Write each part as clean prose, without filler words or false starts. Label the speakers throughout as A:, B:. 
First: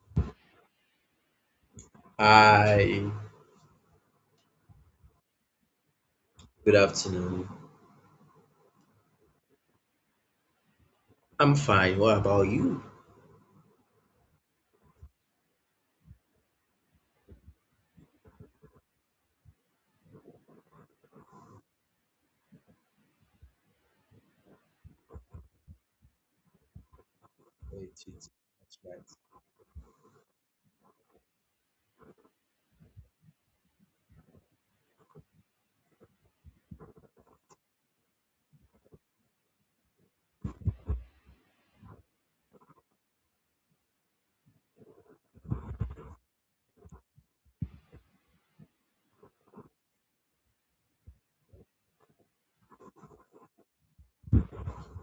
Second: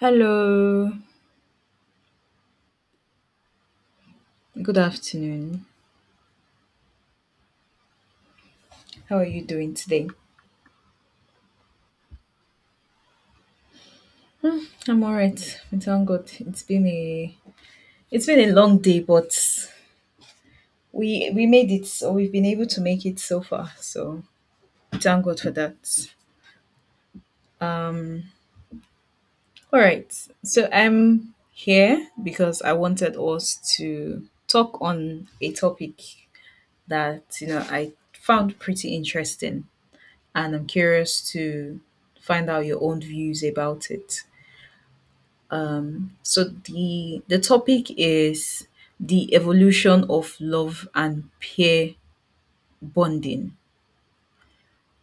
A: Hello,
B: Hi,
A: good afternoon.
B: good afternoon.
A: How are you doing today?
B: I'm fine. What about you?
A: Hmm, I'm alright. We thank God. It's been a long day, but we made it, or we've been able to make it so far. So we thank God for that.
B: Oh, it is. That's right.
A: All right. So I'm here because I wanted us to talk on a topic that you know I found pretty interesting, and I'm curious to find out your own views about it. So the topic is the evolution of love and peer bonding.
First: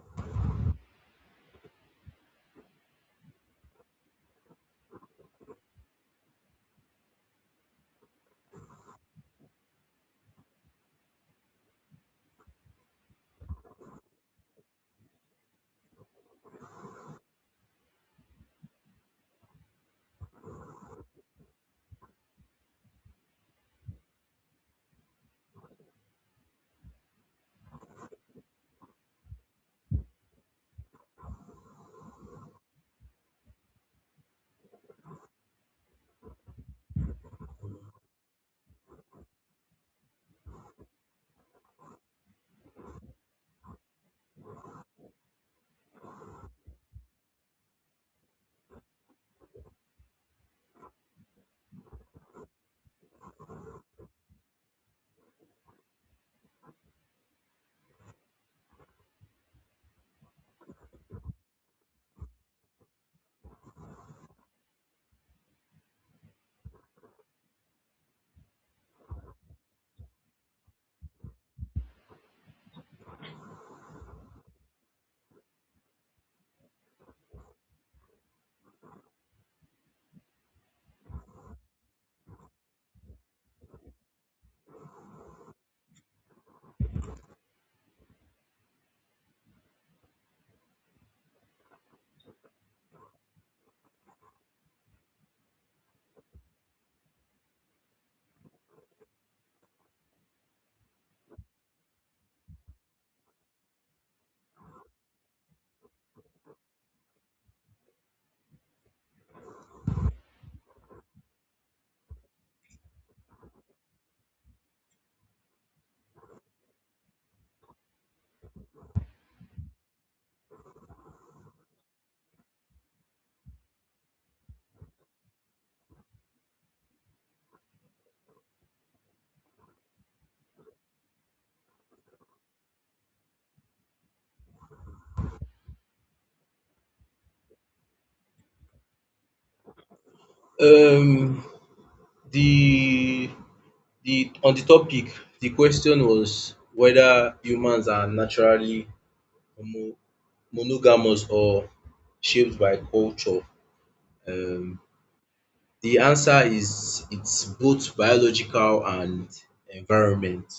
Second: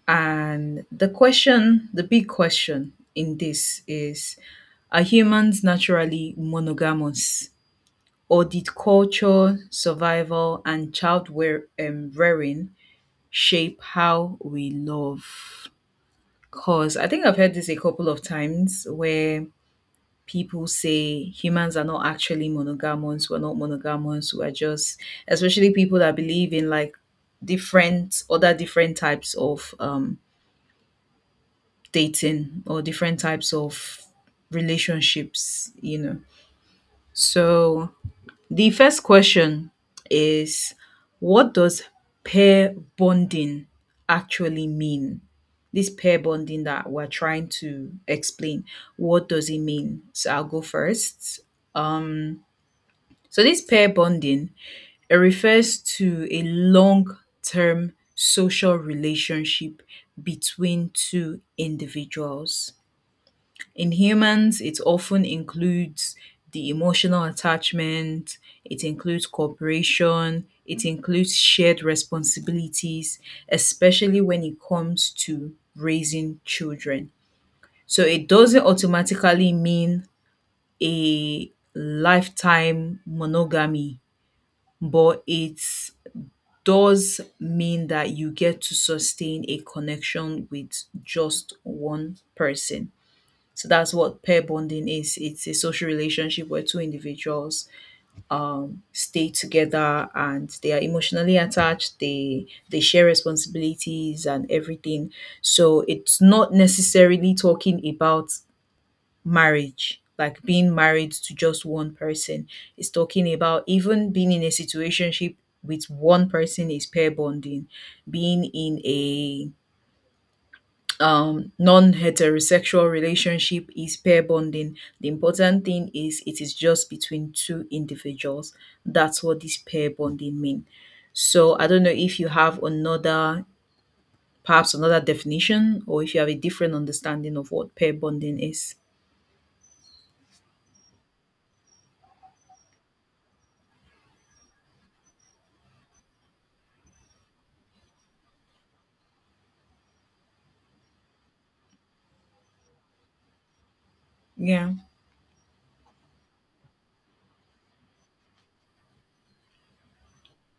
A: And the question, the big question in this is are humans naturally monogamous or did culture, survival and child wear, rearing shape how we love? Cause I think I've heard this a couple of times where people say humans are not actually monogamous. We're not monogamous. We're just, especially people that believe in like different, other different types of dating or different types of relationships, you know. So the first question is, what does pair bonding actually mean? This pair bonding that we're trying to explain, what does it mean? So I'll go first. So this pair bonding, it refers to a long-term social relationship between two individuals. In humans, it often includes the emotional attachment, it includes cooperation, it includes shared responsibilities, especially when it comes to raising children. So it doesn't automatically mean a lifetime monogamy, but it does mean that you get to sustain a connection with just one person. So that's what pair bonding is. It's a social relationship where two individuals stay together and they are emotionally attached. They share responsibilities and everything. So it's not necessarily talking about marriage, like being married to just one person. It's talking about even being in a situationship with one person is pair bonding. Being in a non-heterosexual relationship is pair bonding. The important thing is it is just between two individuals. That's what this pair bonding mean. So I don't know if you have another, perhaps another definition, or if you have a different understanding of what pair bonding is.
B: Um, the the on the topic, the question was whether humans are naturally homo- monogamous or shaped by culture.
A: Yeah.
B: Um, the answer is it's both biological and environment.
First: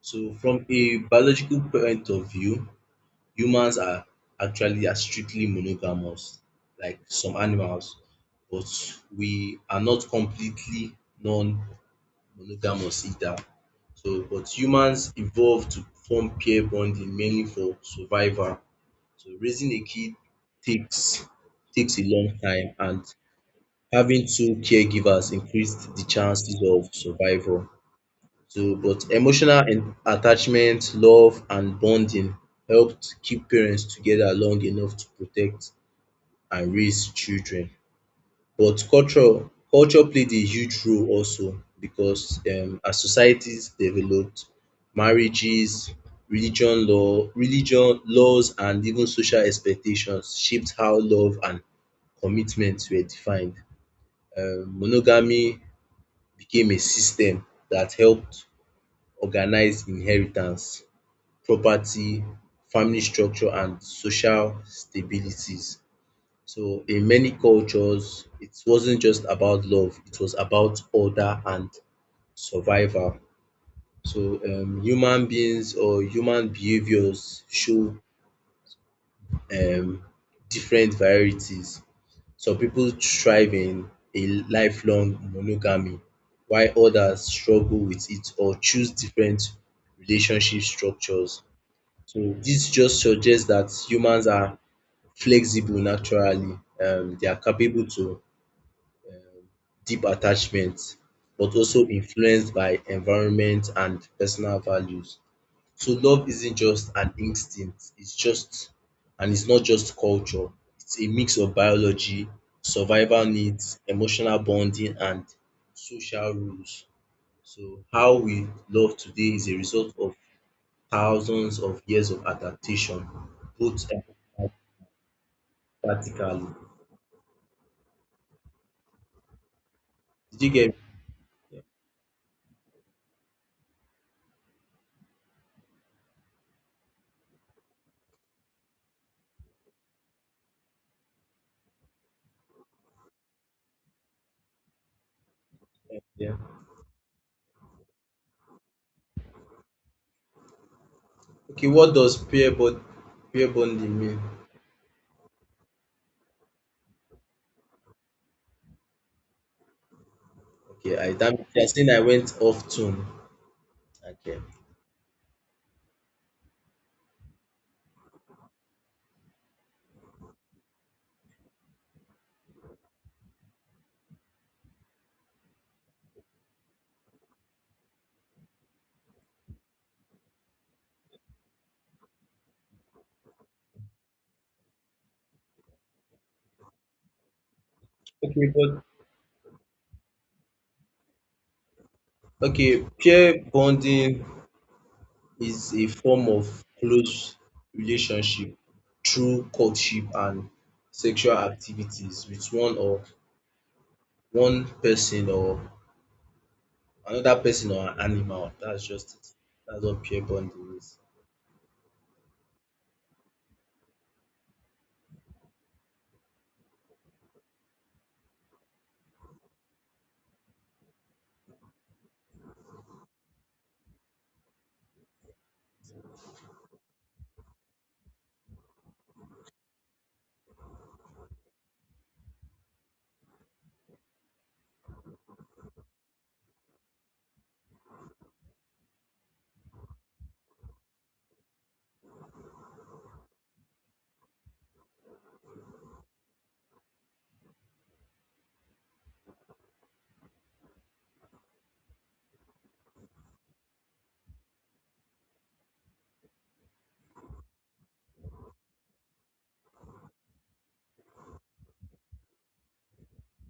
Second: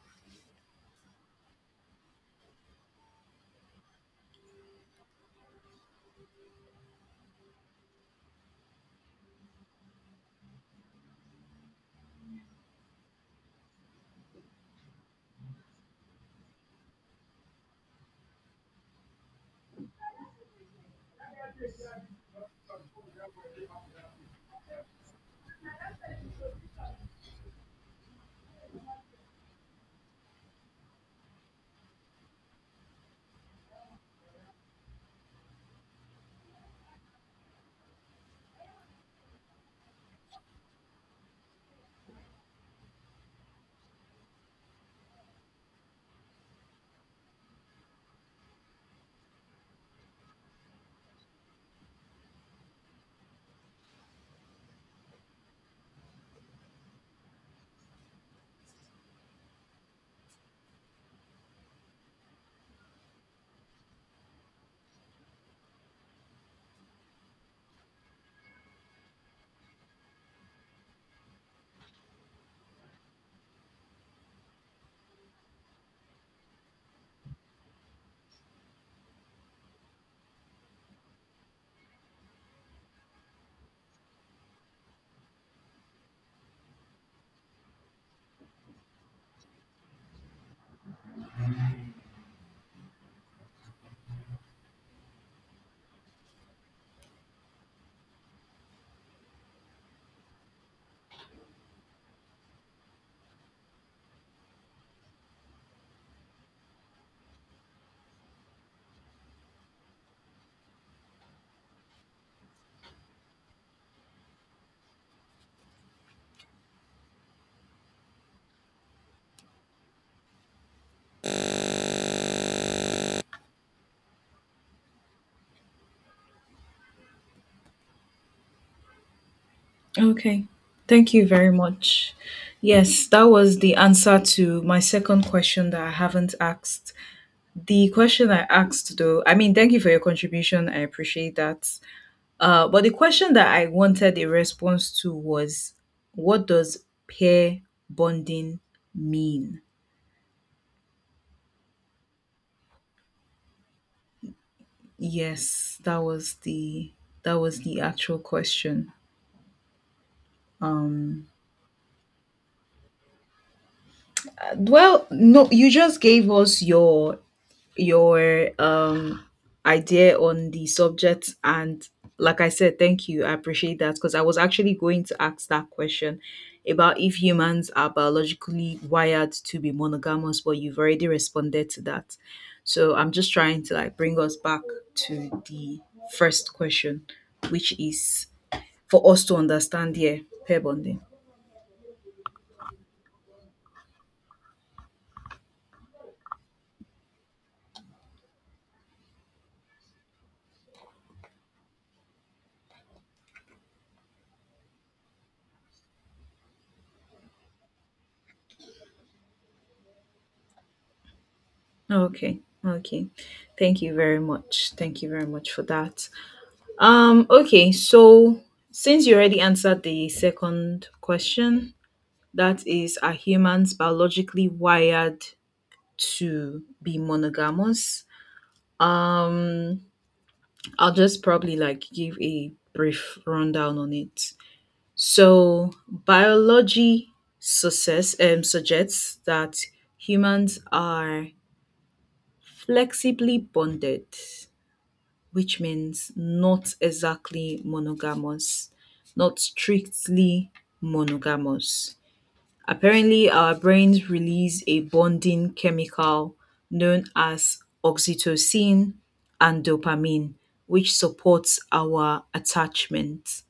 B: So, from a biological point of view, humans are actually are strictly monogamous, like some animals, but we are not completely non-monogamous either. So, but humans evolved to form pair bonding mainly for survival. So, raising a kid takes takes a long time, and having two caregivers increased the chances of survival. So, but attachment, love and bonding helped keep parents together long enough to protect and raise children. But culture played a huge role also because as societies developed, marriages, religion law, religion laws and even social expectations shaped how love and commitment were defined. Monogamy became a system that helped organize inheritance property, family structure and social stabilities. So in many cultures it wasn't just about love, it was about order and survival. So human beings or human behaviours show um different varieties. Some people thrive in a lifelong monogamy while others struggle with it or choose different relationship structures. So this just suggests that humans are flexible naturally. They are capable to deep attachment, but also influenced by environment and personal values. So love isn't just an instinct, it's just and it's not just culture. It's a mix of biology, survival needs, emotional bonding and social rules. So how we love today is a result of thousands of years of adaptation, both practically. Did
A: Okay.
B: you get?
A: Thank you very much. Yes, that was the answer to my second question that I haven't asked. The question I asked, though, I mean, thank you for your contribution. I appreciate that. But the question that I wanted a response to was,
B: Yeah.
A: what does pair bonding mean?
B: Okay, what does peer bonding mean?
A: Yes, that was the actual question.
B: Okay, I
A: Um,
B: that means you're saying I went off tune. Okay.
A: well, no, you just gave us your idea on the subject, and like I said, thank you, I appreciate that, because I was actually going to ask that question about if humans are biologically wired to be monogamous, but you've already responded to that, so I'm just trying to like bring us back to the first question, which is
B: Okay, but
A: for us to understand, yeah, pair bonding.
B: okay, peer bonding is a form of close relationship through courtship and sexual activities with one or one person or another person or an animal. That's just it. That's what peer bonding is.
A: Okay, okay, thank you very much, thank you very much for that. Okay, so since you already answered the second question, that is, are humans biologically wired to be monogamous? Um, I'll just probably like give a brief rundown on it. So, biology success, suggests that humans are flexibly bonded, which means not exactly monogamous, not strictly monogamous. Apparently, our brains release a bonding chemical known as oxytocin and dopamine, which supports our attachment.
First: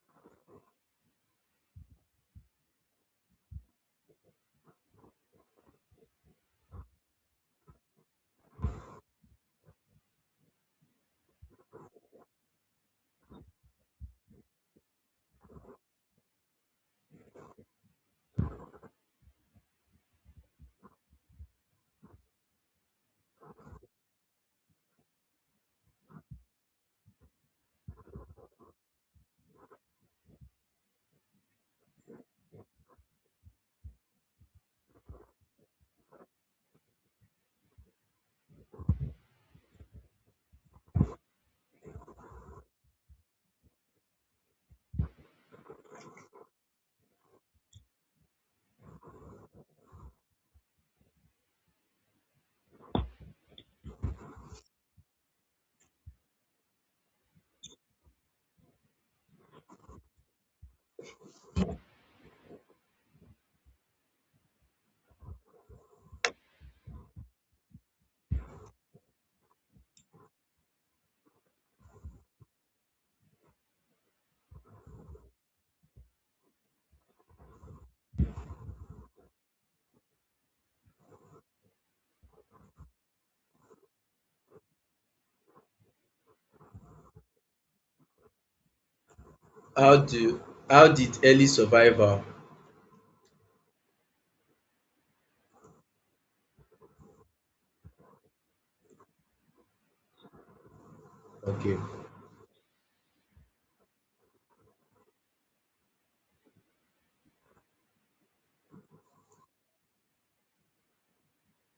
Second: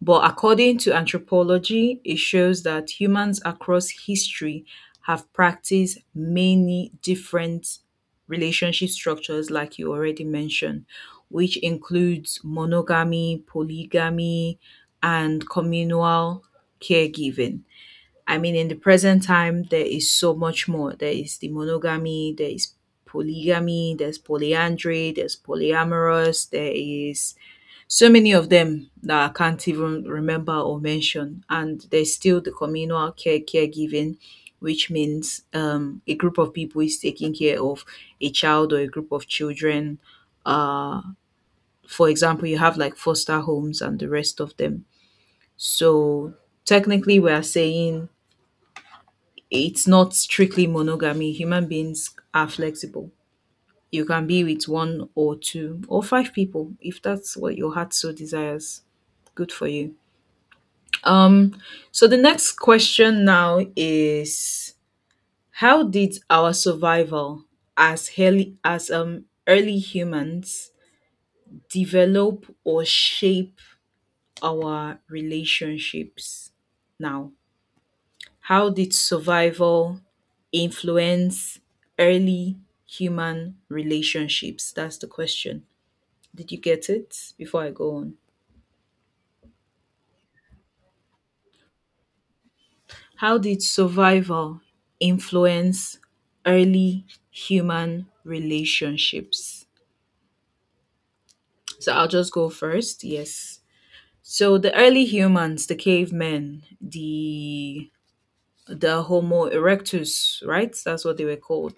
A: But according to anthropology, it shows that humans across history have practiced many different relationship structures, like you already mentioned, which includes monogamy, polygamy, and communal caregiving. I mean, in the present time, there is so much more. There is the monogamy, there is polygamy, there's polyandry, there's polyamorous, there is so many of them that I can't even remember or mention. And there's still the communal caregiving, which means a group of people is taking care of a child or a group of children. Uh, for example, you have like foster homes and the rest of them. So technically, we are saying it's not strictly monogamy. Human beings are flexible. You can be with one or two or five people if that's what your heart so desires. Good for you. Um, so the next question now is, how did our survival as early humans develop or shape our relationships now? How did survival influence early human relationships? That's the question. Did you get it before I go on?
B: How do how did early survival
A: How did survival influence early human relationships?
B: okay.
A: So I'll just go first. Yes. So the early humans, the cavemen, the Homo erectus, right? That's what they were called.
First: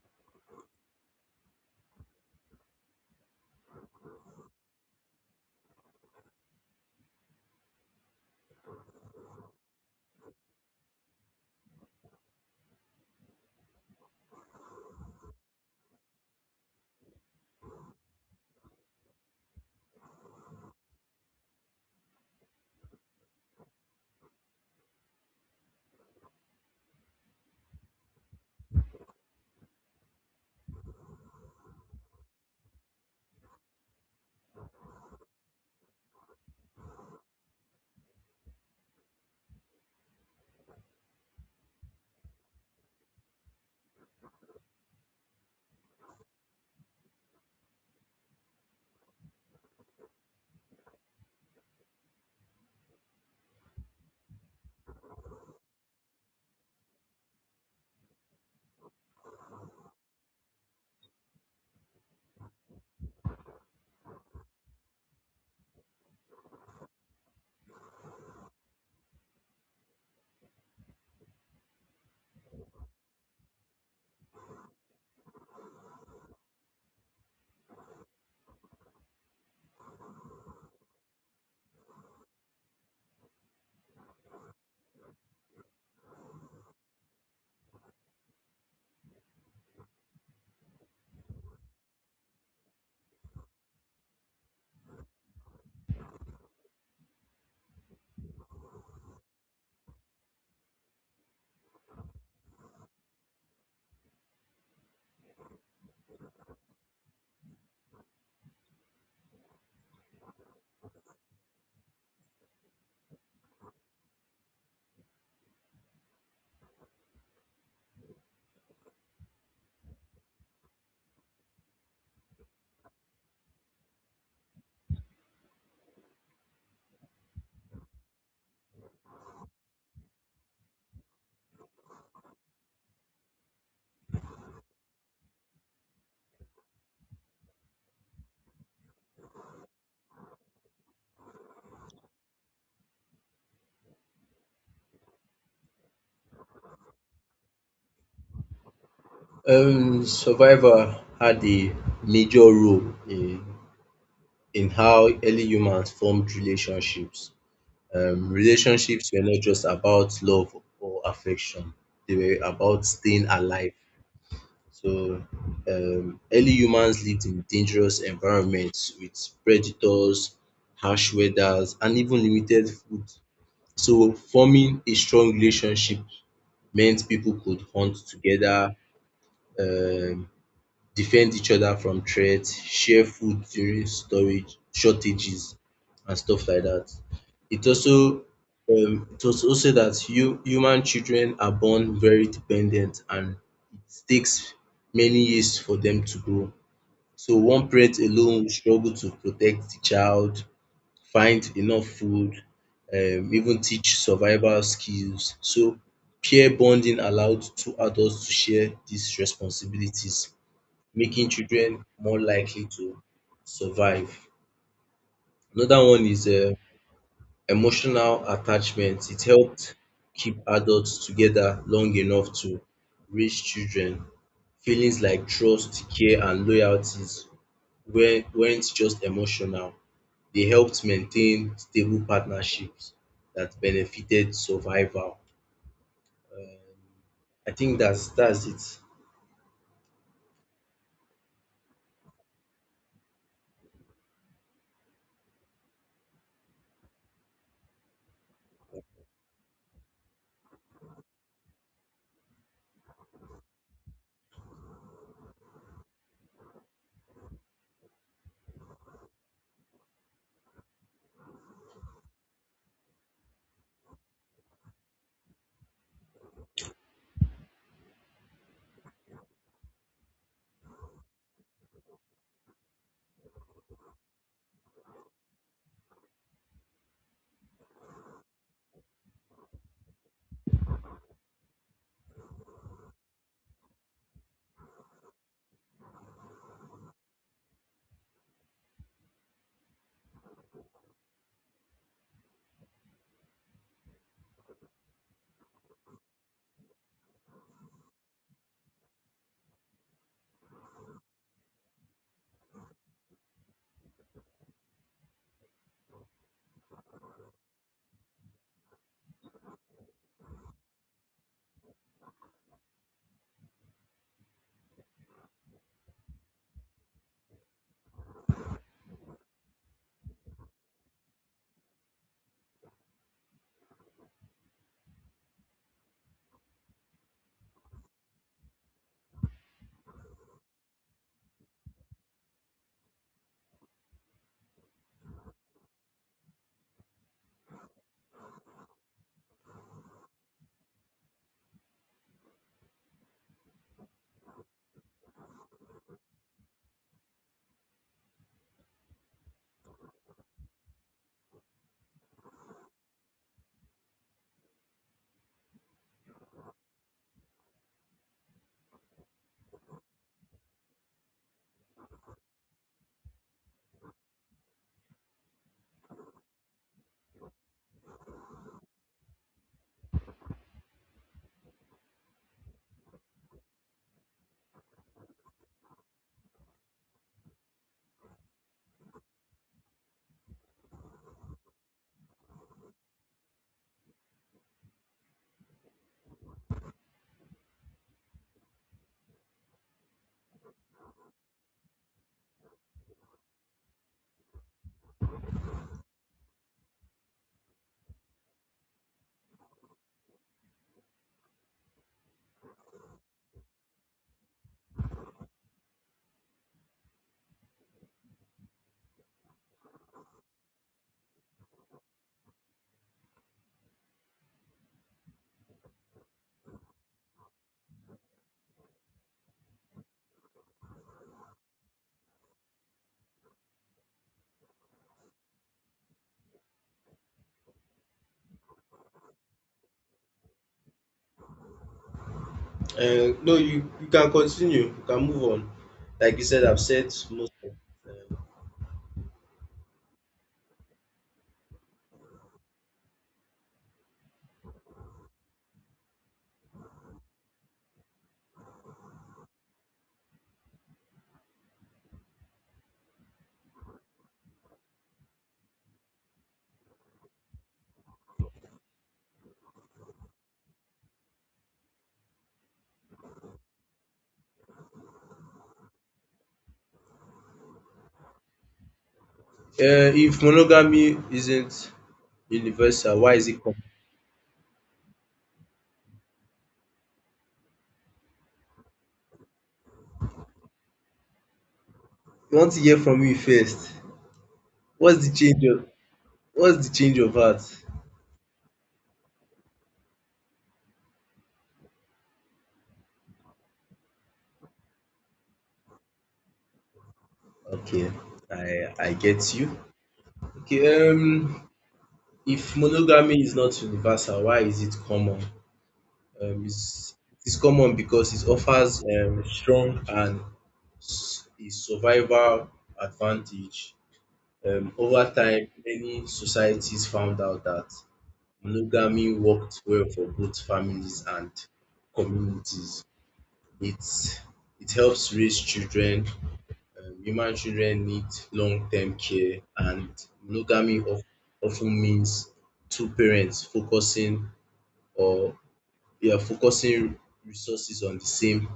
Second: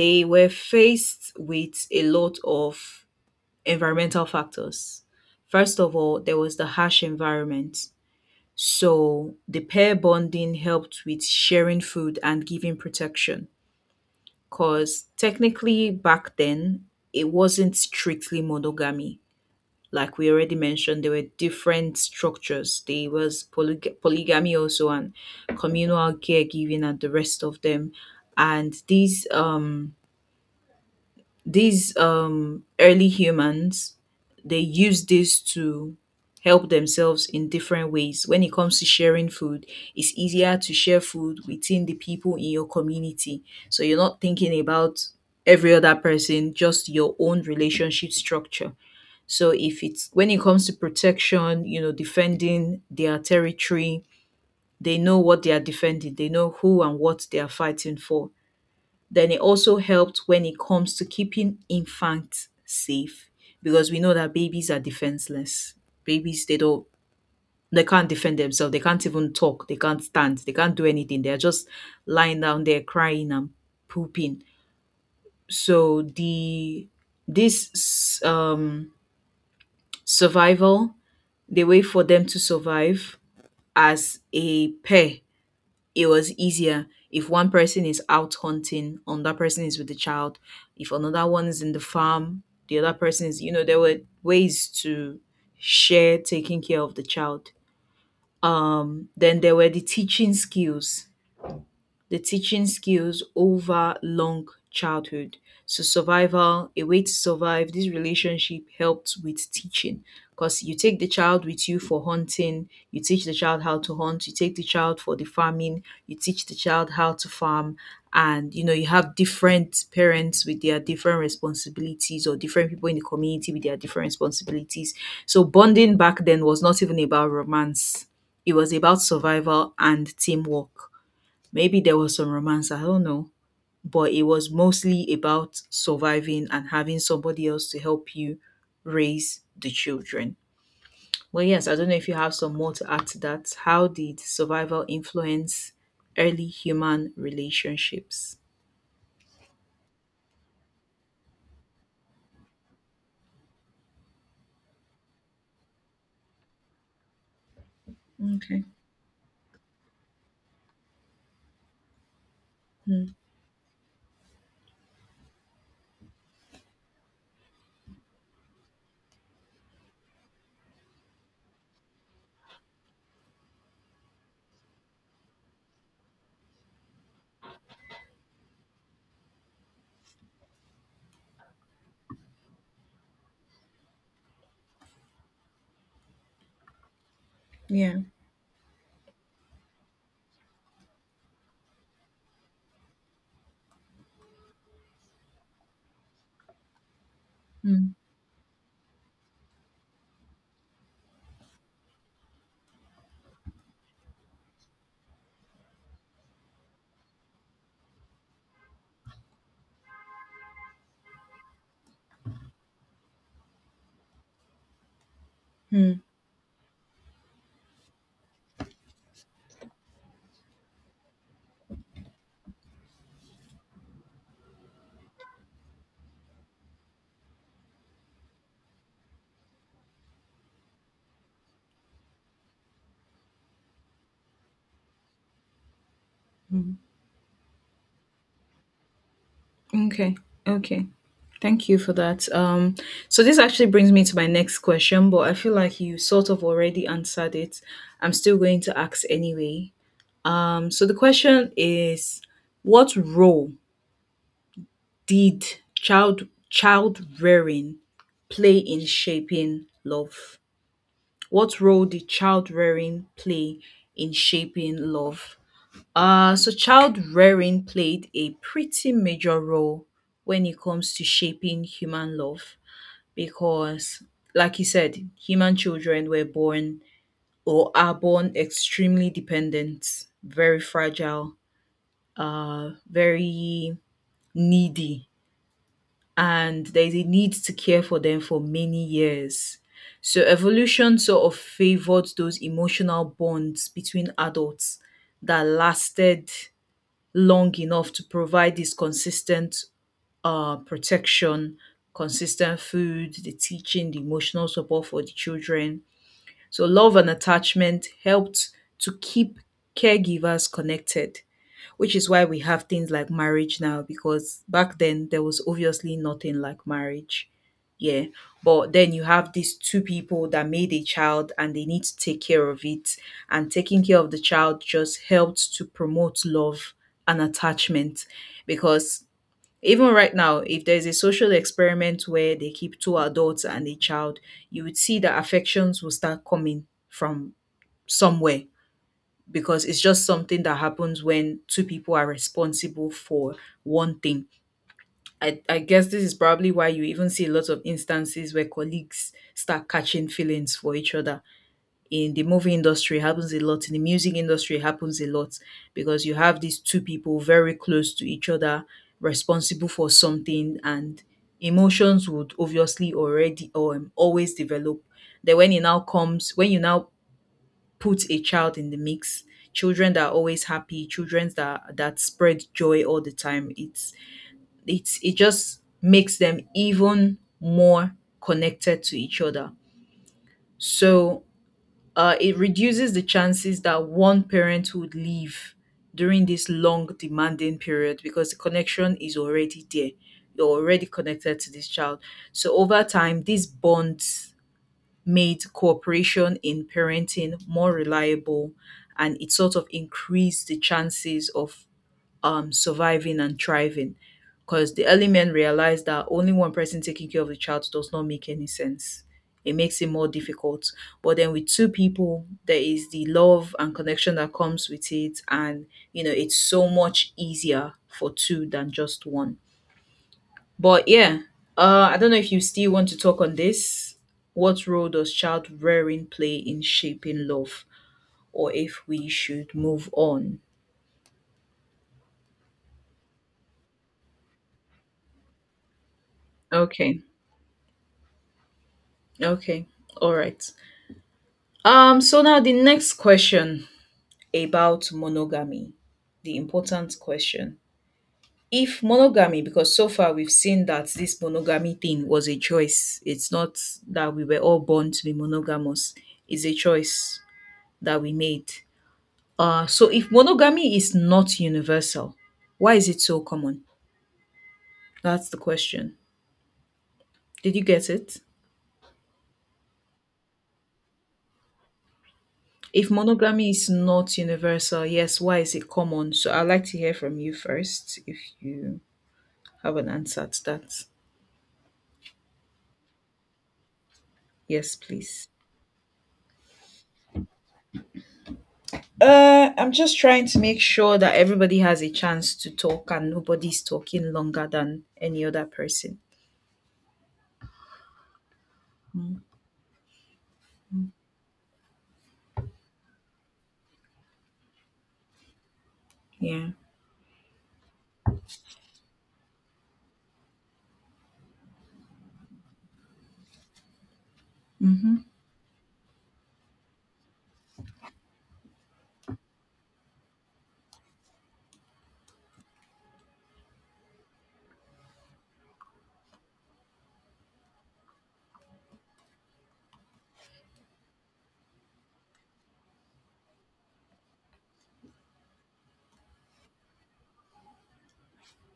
A: They were faced with a lot of environmental factors. First of all, there was the harsh environment. So the pair bonding helped with sharing food and giving protection, 'cause technically back then it wasn't strictly monogamy. Like we already mentioned, there were different structures. There was polygamy also, and communal caregiving and the rest of them. And these these early humans, they use this to help themselves in different ways. When it comes to sharing food, it's easier to share food within the people in your community. So you're not thinking about every other person, just your own relationship structure. So if it's when it comes to protection, you know, defending their territory, they know what they are defending, they know who and what they are fighting for, then it also helped when it comes to keeping infants safe, because we know that babies are defenseless. Babies, they don't, they can't defend themselves. They can't even talk. They can't stand. They can't do anything. They're just lying down there crying and pooping. So the this um survival, the way for them to survive as a pair, it was easier if one person is out hunting, another person is with the child. If another one is in the farm, the other person is, you know, there were ways to share taking care of the child. Then there were the teaching skills over long childhood. So survival, a way to survive, this relationship helped with teaching, because you take the child with you for hunting, you teach the child how to hunt, you take the child for the farming, you teach the child how to farm, and you know, you have different parents with their different responsibilities, or different people in the community with their different responsibilities. So bonding back then was not even about romance. It was about survival and teamwork. Maybe there was some romance, I don't know. But it was mostly about surviving and having somebody else to help you raise the children. Well, yes, I don't know if you have some more to add to that. How did survival influence early human relationships?
B: Survival had a major role in how early humans formed relationships.
A: Okay.
B: Relationships were not just about love or affection; they were about
A: Mm.
B: staying alive. So, early humans lived in dangerous environments with predators, harsh weathers, and even limited food. So, forming a strong relationship meant people could hunt together, um defend each other from threats, share food during storage shortages and stuff like that. It also
A: Yeah.
B: it was also that human children are born very dependent and it takes many years for them to grow. So one
A: Mm.
B: parent alone will struggle to protect the child, find enough food, even teach survival skills. So peer bonding allowed two adults to share these responsibilities making children more likely to survive. Another
A: Mm.
B: one is emotional attachment. It helped keep adults together long enough to raise children. Feelings like trust, care, and loyalties weren't just emotional. They helped maintain stable partnerships that benefited survival.
A: Mm.
B: I think that's it.
A: Okay. Okay. Thank you for that. So this actually brings me to my next question, but I feel like you sort of already answered it. I'm still going to ask anyway. So the question is, what role did child rearing play in shaping love? What role did child rearing play in shaping love? So child rearing played a pretty major role when it comes to shaping human love, because, like you said, human children were born or are born extremely dependent, very fragile, very needy, and there is a need to care for them for many years. So evolution sort of favored those emotional bonds between adults that lasted long enough to provide this consistent protection, consistent food, the teaching, the emotional support for the children. So love and attachment helped to keep caregivers connected, which is why we have things like marriage now, because back then there was obviously nothing like marriage, yeah, but then you have these two people that made a child and they need to take care of it, and taking care of the child just helped to promote love and attachment, because even right now if there's a social experiment where they keep two adults and a child, you would see that affections will start coming from somewhere, because it's just something that happens when two people are responsible for one thing. I guess this is probably why you even see a lot of instances where colleagues start catching feelings for each other. In the movie industry, it happens a lot. In the music industry, it happens a lot, because you have these two people very close to each other, responsible for something, and emotions would obviously already or always develop. Then when it now comes, when you now put a child in the mix, children that are always happy, children that spread joy all the time, it's it just makes them even more connected to each other. So it reduces the chances that one parent would leave during this long demanding period, because the connection is already there, you're already connected to this child. So over time these bonds made cooperation in parenting more reliable, and it sort of increased the chances of surviving and thriving, because the early men realized that only one person taking care of the child does not make any sense. It makes it more difficult. But then with two people, there is the love and connection that comes with it. And, it's so much easier for two than just one. But yeah, I don't know if you still want to talk on this. What role does child rearing play in shaping love, or if we should move on?
B: No, you can continue. You can move on. Like you said, I've said
A: Okay,
B: most.
A: okay, all right. So now the next question about monogamy, the important question. If monogamy, because so far we've seen that this monogamy thing was a choice, it's not that we were all born to be monogamous, it's a choice that we made. So if monogamy is not universal, why is it so common? That's the question. Did you get it?
B: If monogamy isn't
A: If
B: universal, why is it
A: monogamy
B: common?
A: is not universal, yes, why is it common? So I'd like to hear from you first if you have an answer to that.
B: I want to hear from you first.
A: Yes,
B: What's the
A: please.
B: change of What's the change of heart?
A: I'm just trying to make sure that everybody has a chance to talk and nobody's talking longer than any other person.
B: Okay, I
A: Mm,
B: get you. Okay, if monogamy is not universal, why is it common? Um,
A: yeah.
B: it's it's common because it offers strong and a survival advantage.
A: Mm-hmm.
B: Over time, many societies found out that monogamy worked well for both families and communities. It it helps raise children. Human children need long-term care and monogamy of means two parents focusing or yeah focusing resources on the same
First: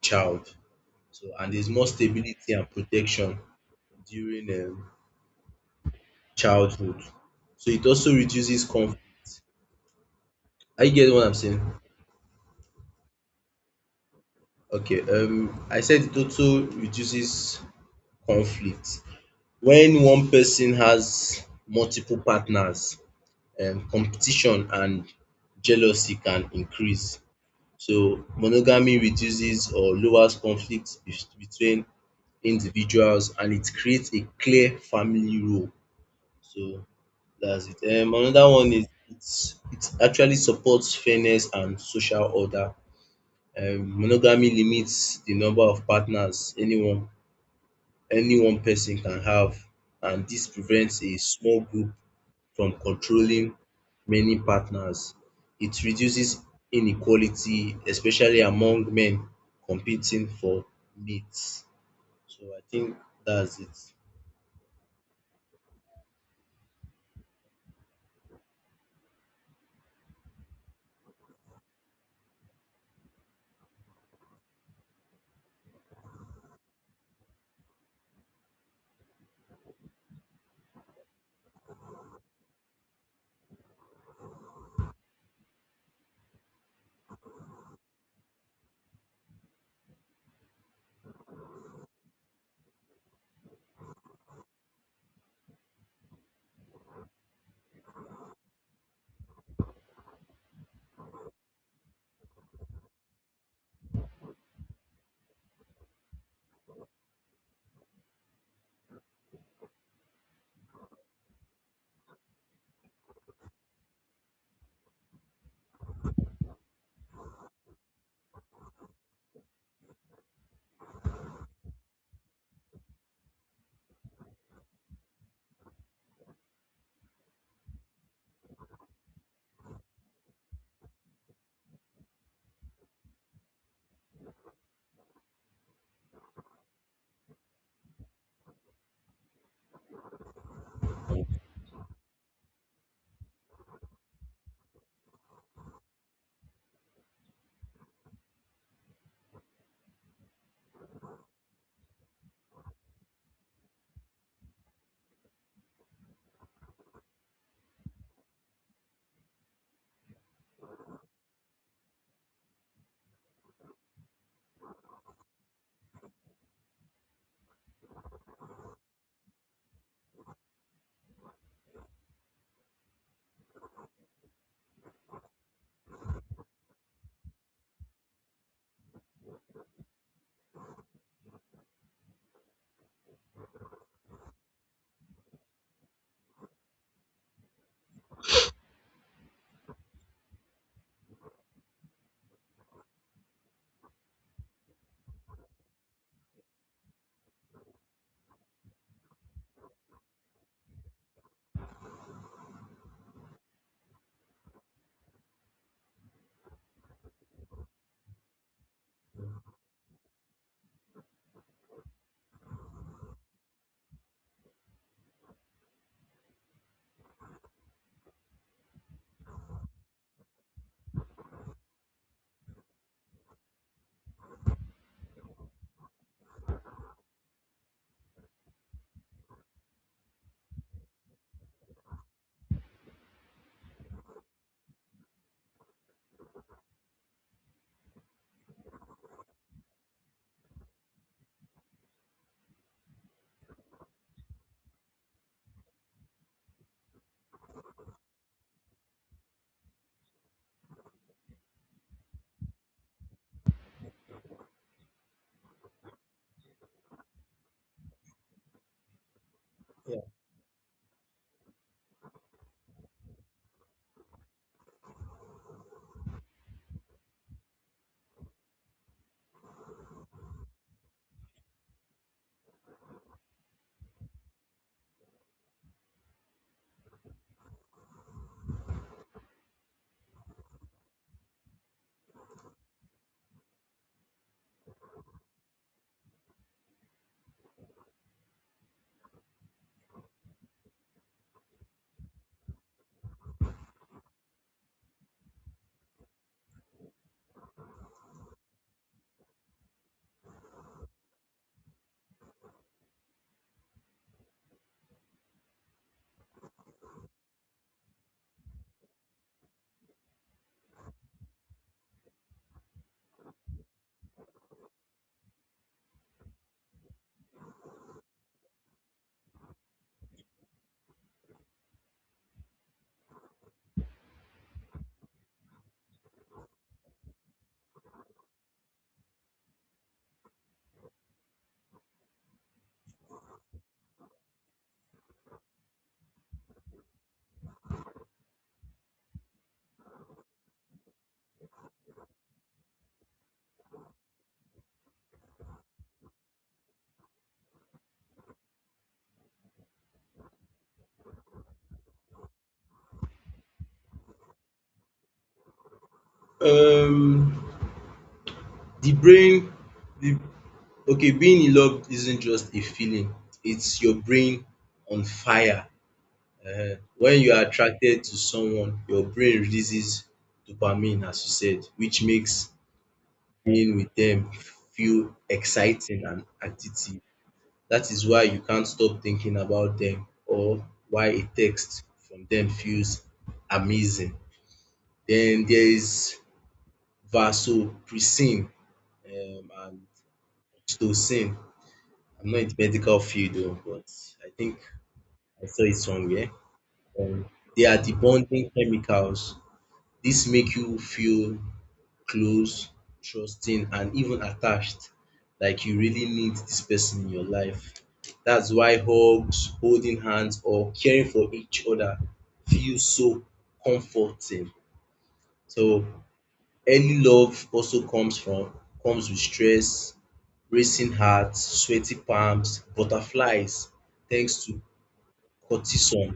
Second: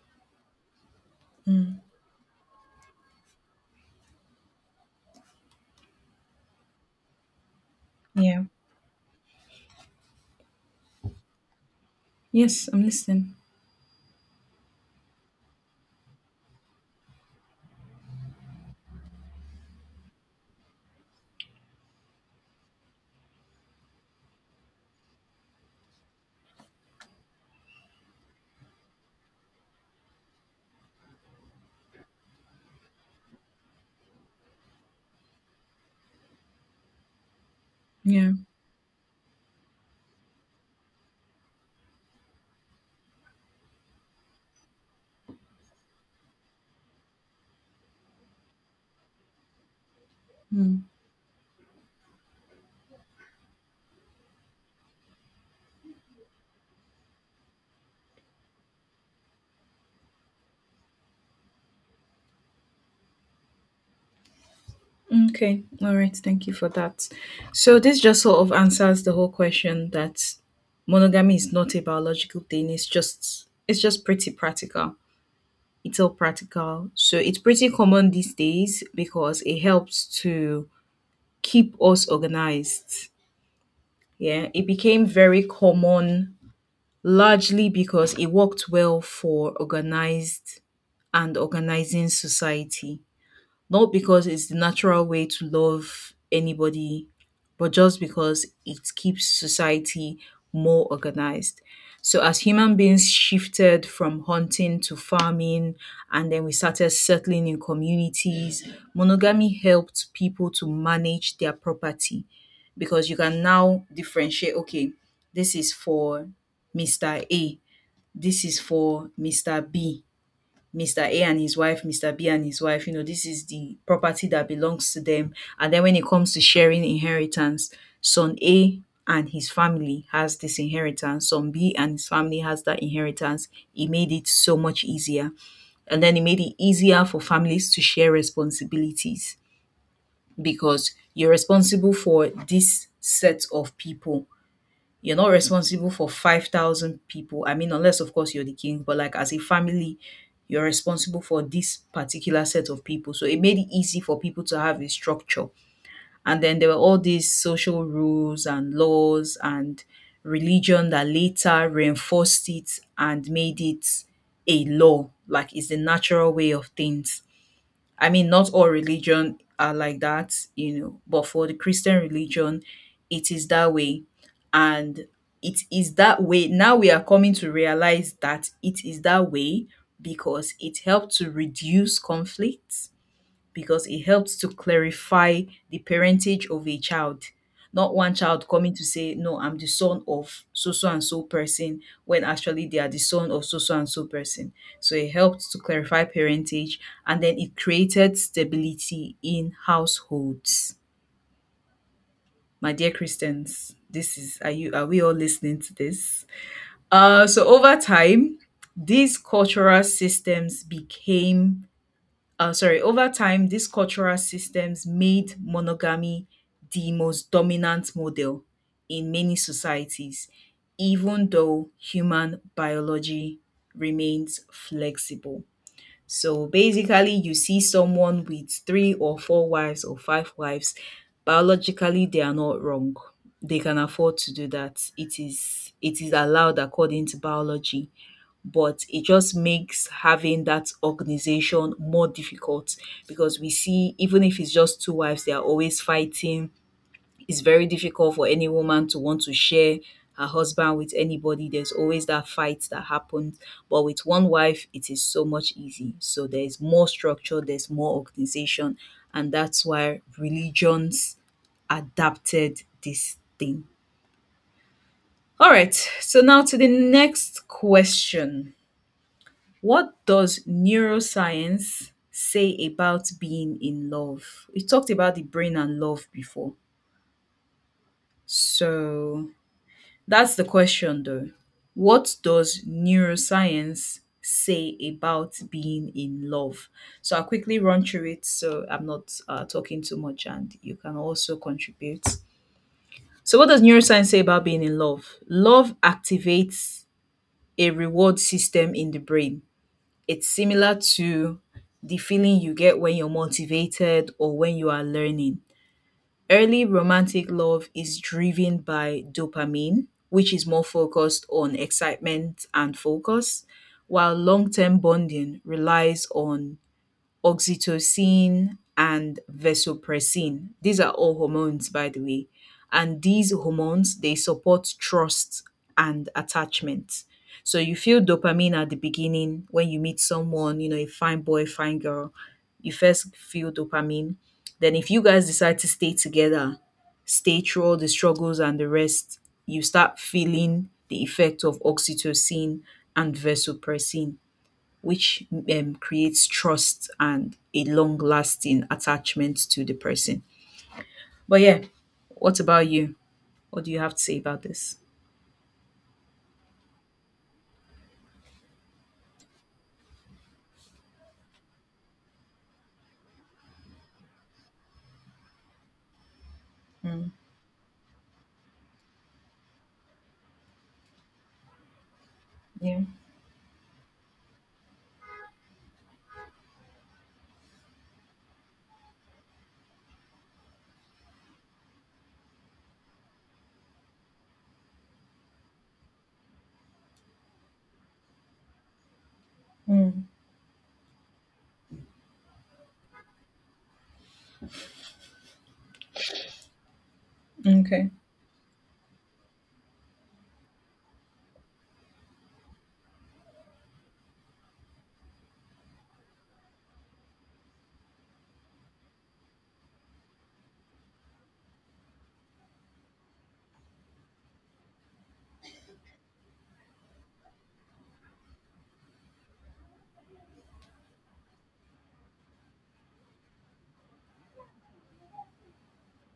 B: child. So and there's
A: Mm,
B: more stability and protection during childhood. So it also
A: yeah.
B: reduces conflict. I get what I'm saying?
A: Yes, I'm listening.
B: Okay, I said it also reduces conflict. When one person has multiple partners, competition and jealousy can increase. So monogamy reduces or lowers conflict between individuals and it creates a clear family role. So that's it.
A: Yeah.
B: Another one is it actually supports fairness and social order. Monogamy limits the number of partners anyone. Any one person can have, and this
A: Mm.
B: prevents a small group from controlling many partners. It reduces inequality, especially among men competing for mates. So I think that's it.
A: Okay. All right. Thank you for that. So this just sort of answers the whole question that monogamy is not a biological thing. It's just pretty practical. It's all practical. So it's pretty common these days because it helps to keep us organized. Yeah. It became very common largely because it worked well for organized and organizing society. Not because it's the natural way to love anybody, but just because it keeps society more organized. So, as human beings shifted from hunting to farming, and then we started settling in communities, monogamy helped people to manage their property, because you can now differentiate, okay, this is for Mr. A, this is for Mr. B, Mr. A and his wife, Mr. B and his wife, you know, this is the property that belongs to them. And then when it comes to sharing inheritance, son A and his family has this inheritance, son B and his family has that inheritance. It made it so much easier. And then it made it easier for families to share responsibilities, because you're responsible for this set of people, you're not responsible for 5,000 people. I mean, unless, of course, you're the king, but like as a family, you're responsible for this particular set of people. So it made it easy for people to have a structure. And then there were all these social rules and laws and religion that later reinforced it and made it a law. Like it's the natural way of things. I mean, not all religion are like that, you know, but for the Christian religion, it is that way. And it is that way. Now we are coming to realize that it is that way because it helped to reduce conflict, because it helps to clarify the parentage of a child. Not one child coming to say, no, I'm the son of so so and so person, when actually they are the son of so so and so person. So it helped to clarify parentage, and then it created stability in households. My dear Christians, this is, are you, are we all listening to this? So over time, these cultural systems became, sorry, over time, these cultural systems made monogamy the most dominant model in many societies, even though human biology remains flexible. So basically, you see someone with three or four wives or five wives, biologically, they are not wrong. They can afford to do that. It is allowed according to biology, but it just makes having that organization more difficult, because we see, even if it's just two wives, they are always fighting. It's very difficult for any woman to want to share her husband with anybody, there's always that fight that happens. But with one wife it is so much easy, so there's more structure, there's more organization, and that's why
B: Yeah.
A: religions adapted this thing. All right, so now to the next question, what does neuroscience say about being in love? We talked about the brain and love before. So that's the question though. What does neuroscience say about being in love? So I'll quickly run through it so I'm not talking too much and you can also contribute. So, what does neuroscience say about being in love? Love activates a reward system in the brain. It's similar to the feeling you get when you're motivated or when you are learning. Early romantic love is driven by dopamine, which is more focused on excitement and focus, while long term bonding relies on oxytocin and vasopressin. These are all hormones, by the way. And these hormones, they support trust and attachment. So you feel dopamine at the beginning when you meet someone, you know, a fine boy, fine girl. You first feel dopamine. Then if you guys decide to stay together, stay through all the struggles and the rest, you start feeling the effect of oxytocin and vasopressin, which creates trust and a long lasting attachment to the person. But yeah, what about you? What do you have to say about this?
B: Um, the brain, the okay, being in love isn't just a feeling. It's your brain on fire. Um,
A: Mm,
B: when you are attracted to someone, your brain releases dopamine, as you said, which makes
A: yeah.
B: being with them feel exciting and addictive. That is why you can't stop thinking about them or why a text from them feels amazing. Then there is vasopressin and
A: Mm,
B: oxytocin. I'm not in the medical field oo but I think I saw it somewhere. Um they are
A: okay.
B: the bonding chemicals. This make you feel close, trusting and even attached, like you really need this person in your life. That's why hugs, holding hands or caring for each other feel so comforting. So early love also comes with stress, racing hearts, sweaty palms, butterflies thanks to cortisol,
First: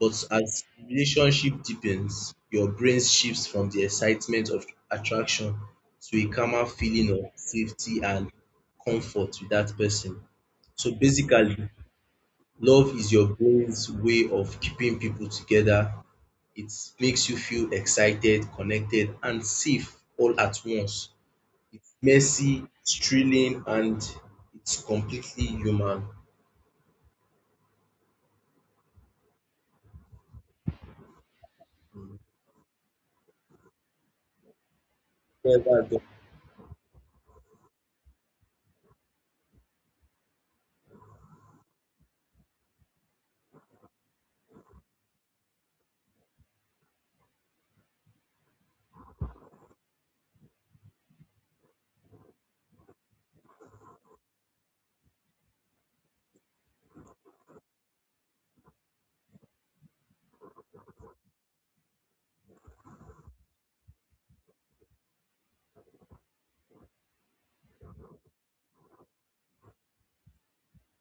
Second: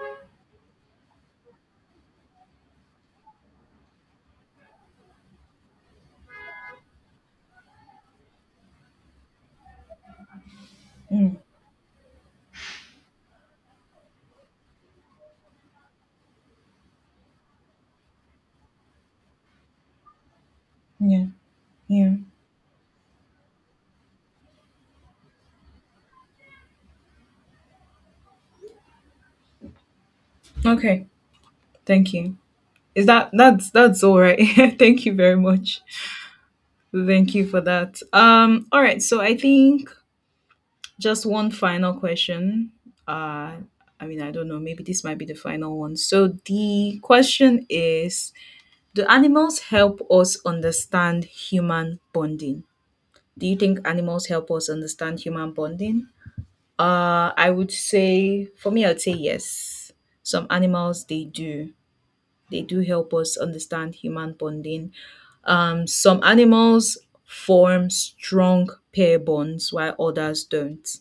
B: but as relationship deepens, your brain shifts from the excitement of attraction to a calmer feeling of safety and comfort with that person. So basically, love is your brain's way of keeping people together. It makes you feel excited, connected, and safe all at once.
A: Yeah.
B: It's
A: Yeah.
B: messy, it's thrilling, and it's completely human.
A: Okay. Thank you. Is that, that's all right? Thank you very
B: Yeah,
A: much.
B: that's the-
A: Thank you for that. All right. So I think just one final question. Uh. I mean, I don't know. Maybe this might be the final one. So the question is, do animals help us understand human bonding? Do you think animals help us understand human bonding? I would say, for me, I would say yes. Some animals, they do. They do help us understand human bonding. Some animals form strong pair bonds while others don't,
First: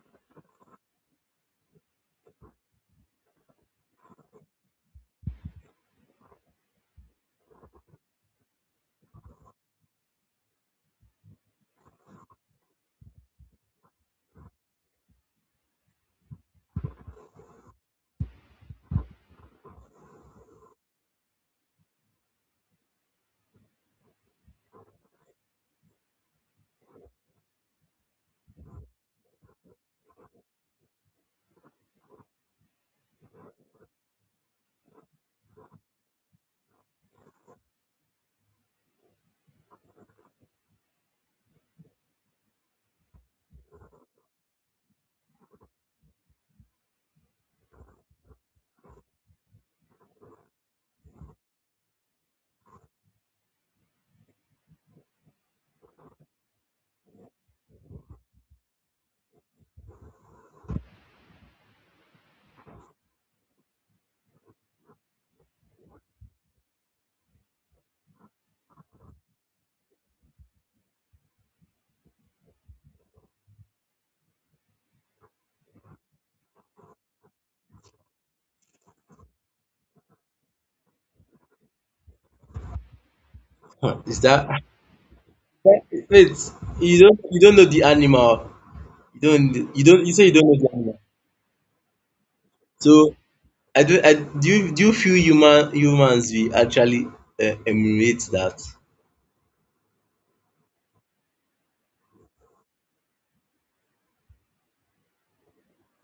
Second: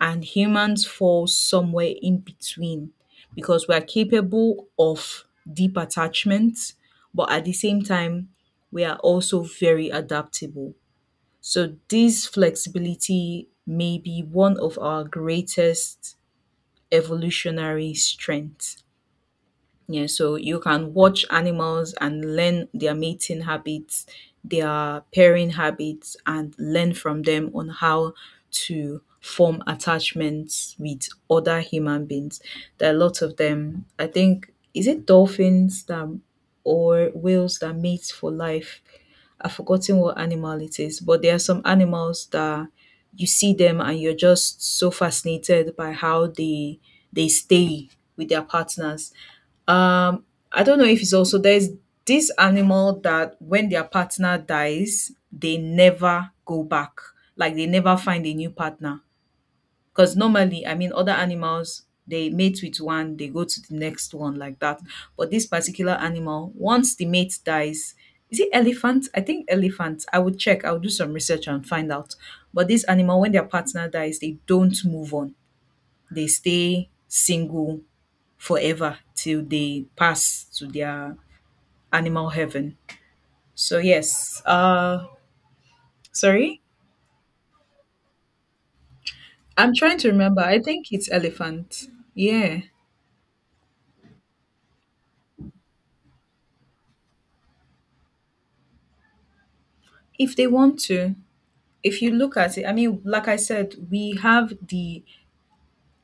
A: and humans fall somewhere in between because we are capable of deep attachment, but at the same time, we are also very adaptable. So, this flexibility may be one of our greatest evolutionary strengths. Yeah, so you can watch animals and learn their mating habits, their pairing habits, and learn from them on how to form attachments with other human beings. There are lots of them. I think is it dolphins that or whales that mate for life. I've forgotten what animal it is, but there are some animals that you see them and you're just so fascinated by how they stay with their partners. um, I don't know if it's also, there's this animal that when their partner dies, they never go back. Like they never find a new partner. Because normally, I mean, other animals they mate with one, they go to the next one like that. But this particular animal, once the mate dies, is it elephant? I think elephant. I would check. I'll do some research and find out. But this animal, when their partner dies, they don't move on. They stay single forever till they pass to their animal heaven. So
B: Is
A: yes,
B: that wait,
A: sorry.
B: you don't know the animal.
A: I'm trying to
B: You say you
A: remember.
B: don't
A: I
B: know the
A: think
B: animal.
A: it's elephant. Yeah.
B: So I do you feel humans we actually emulate that?
A: If they want to. If you look at it, I mean, like I said, we have the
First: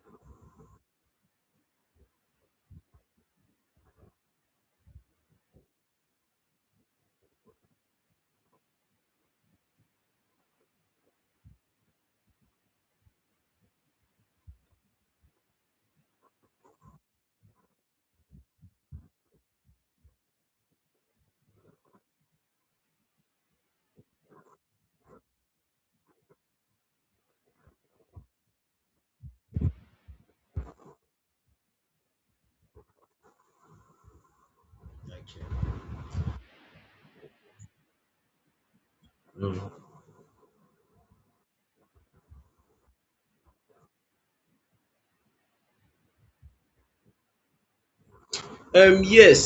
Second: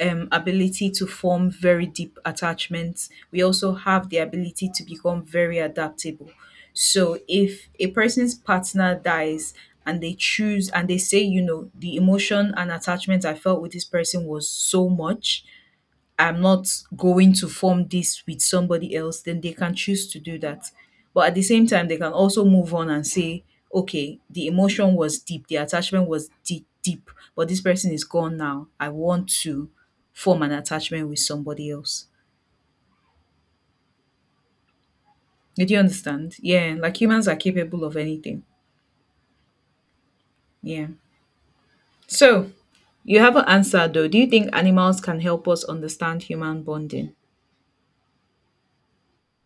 A: ability to form very deep attachments. We also have the ability to become very adaptable. So, if a person's partner dies and they choose and they say, you know, the emotion and attachment I felt with this person was so much, I'm not going to form this with somebody else, then they can choose to do that. But at the same time, they can also move on and say, okay, the emotion was deep, the attachment was deep, deep, but this person is gone now. I want to form an attachment with somebody else. Did you understand? Yeah, like humans are capable of anything.
B: Mm.
A: Yeah. So you have an answer though. Do you think animals can help us understand human bonding?
B: Yes,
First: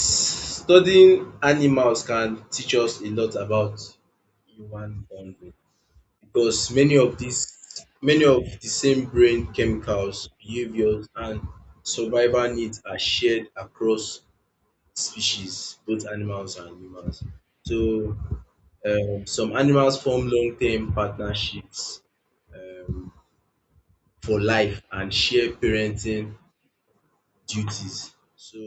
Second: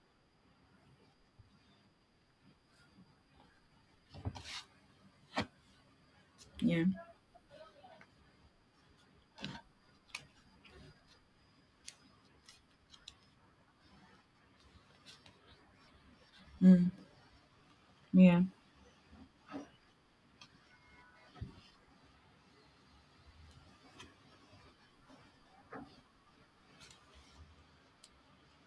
B: studying animals can teach us a lot about human bonding because
A: Yeah.
B: many of the same brain chemicals, behaviors, and survival needs are shared across species, both animals and humans. So
A: Yeah.
B: um, some animals form long-term partnerships um, for life and share parenting duties. So,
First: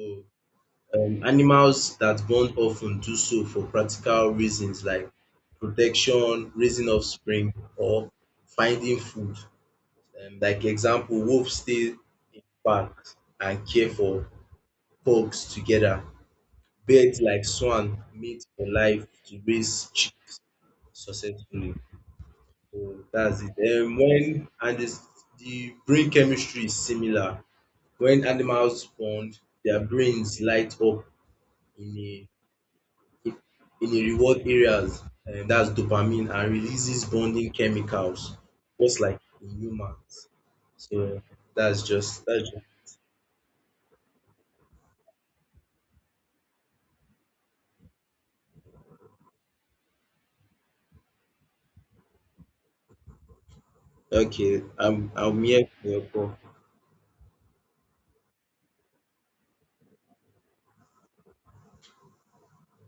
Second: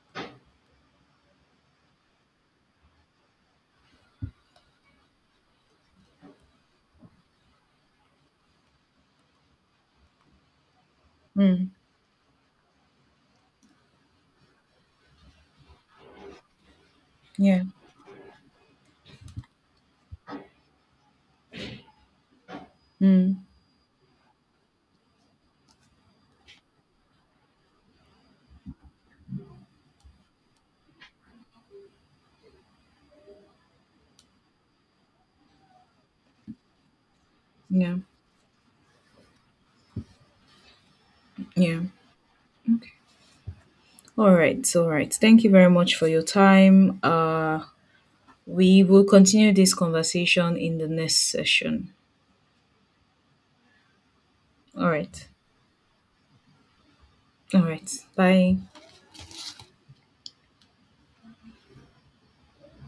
B: animals that bond often do so for practical reasons like protection, raising offspring, or finding food. Like example, wolves
A: Mm.
B: stay in packs and care for pugs together. Birds like
A: Yeah.
B: swan mate for life to raise chicks successfully. That's
A: Mm.
B: it. The brain chemistry is similar. When animals bond, their brains light up in a in a reward areas, and that's dopamine and releases bonding
A: Yeah.
B: chemicals, just like in humans. So
A: Yeah.
B: that's just,
A: All right, all right. Thank you very much for your time. We will continue this conversation in the next session.
B: okay.
A: All right,
B: I'm here for your call.
A: all right. Bye.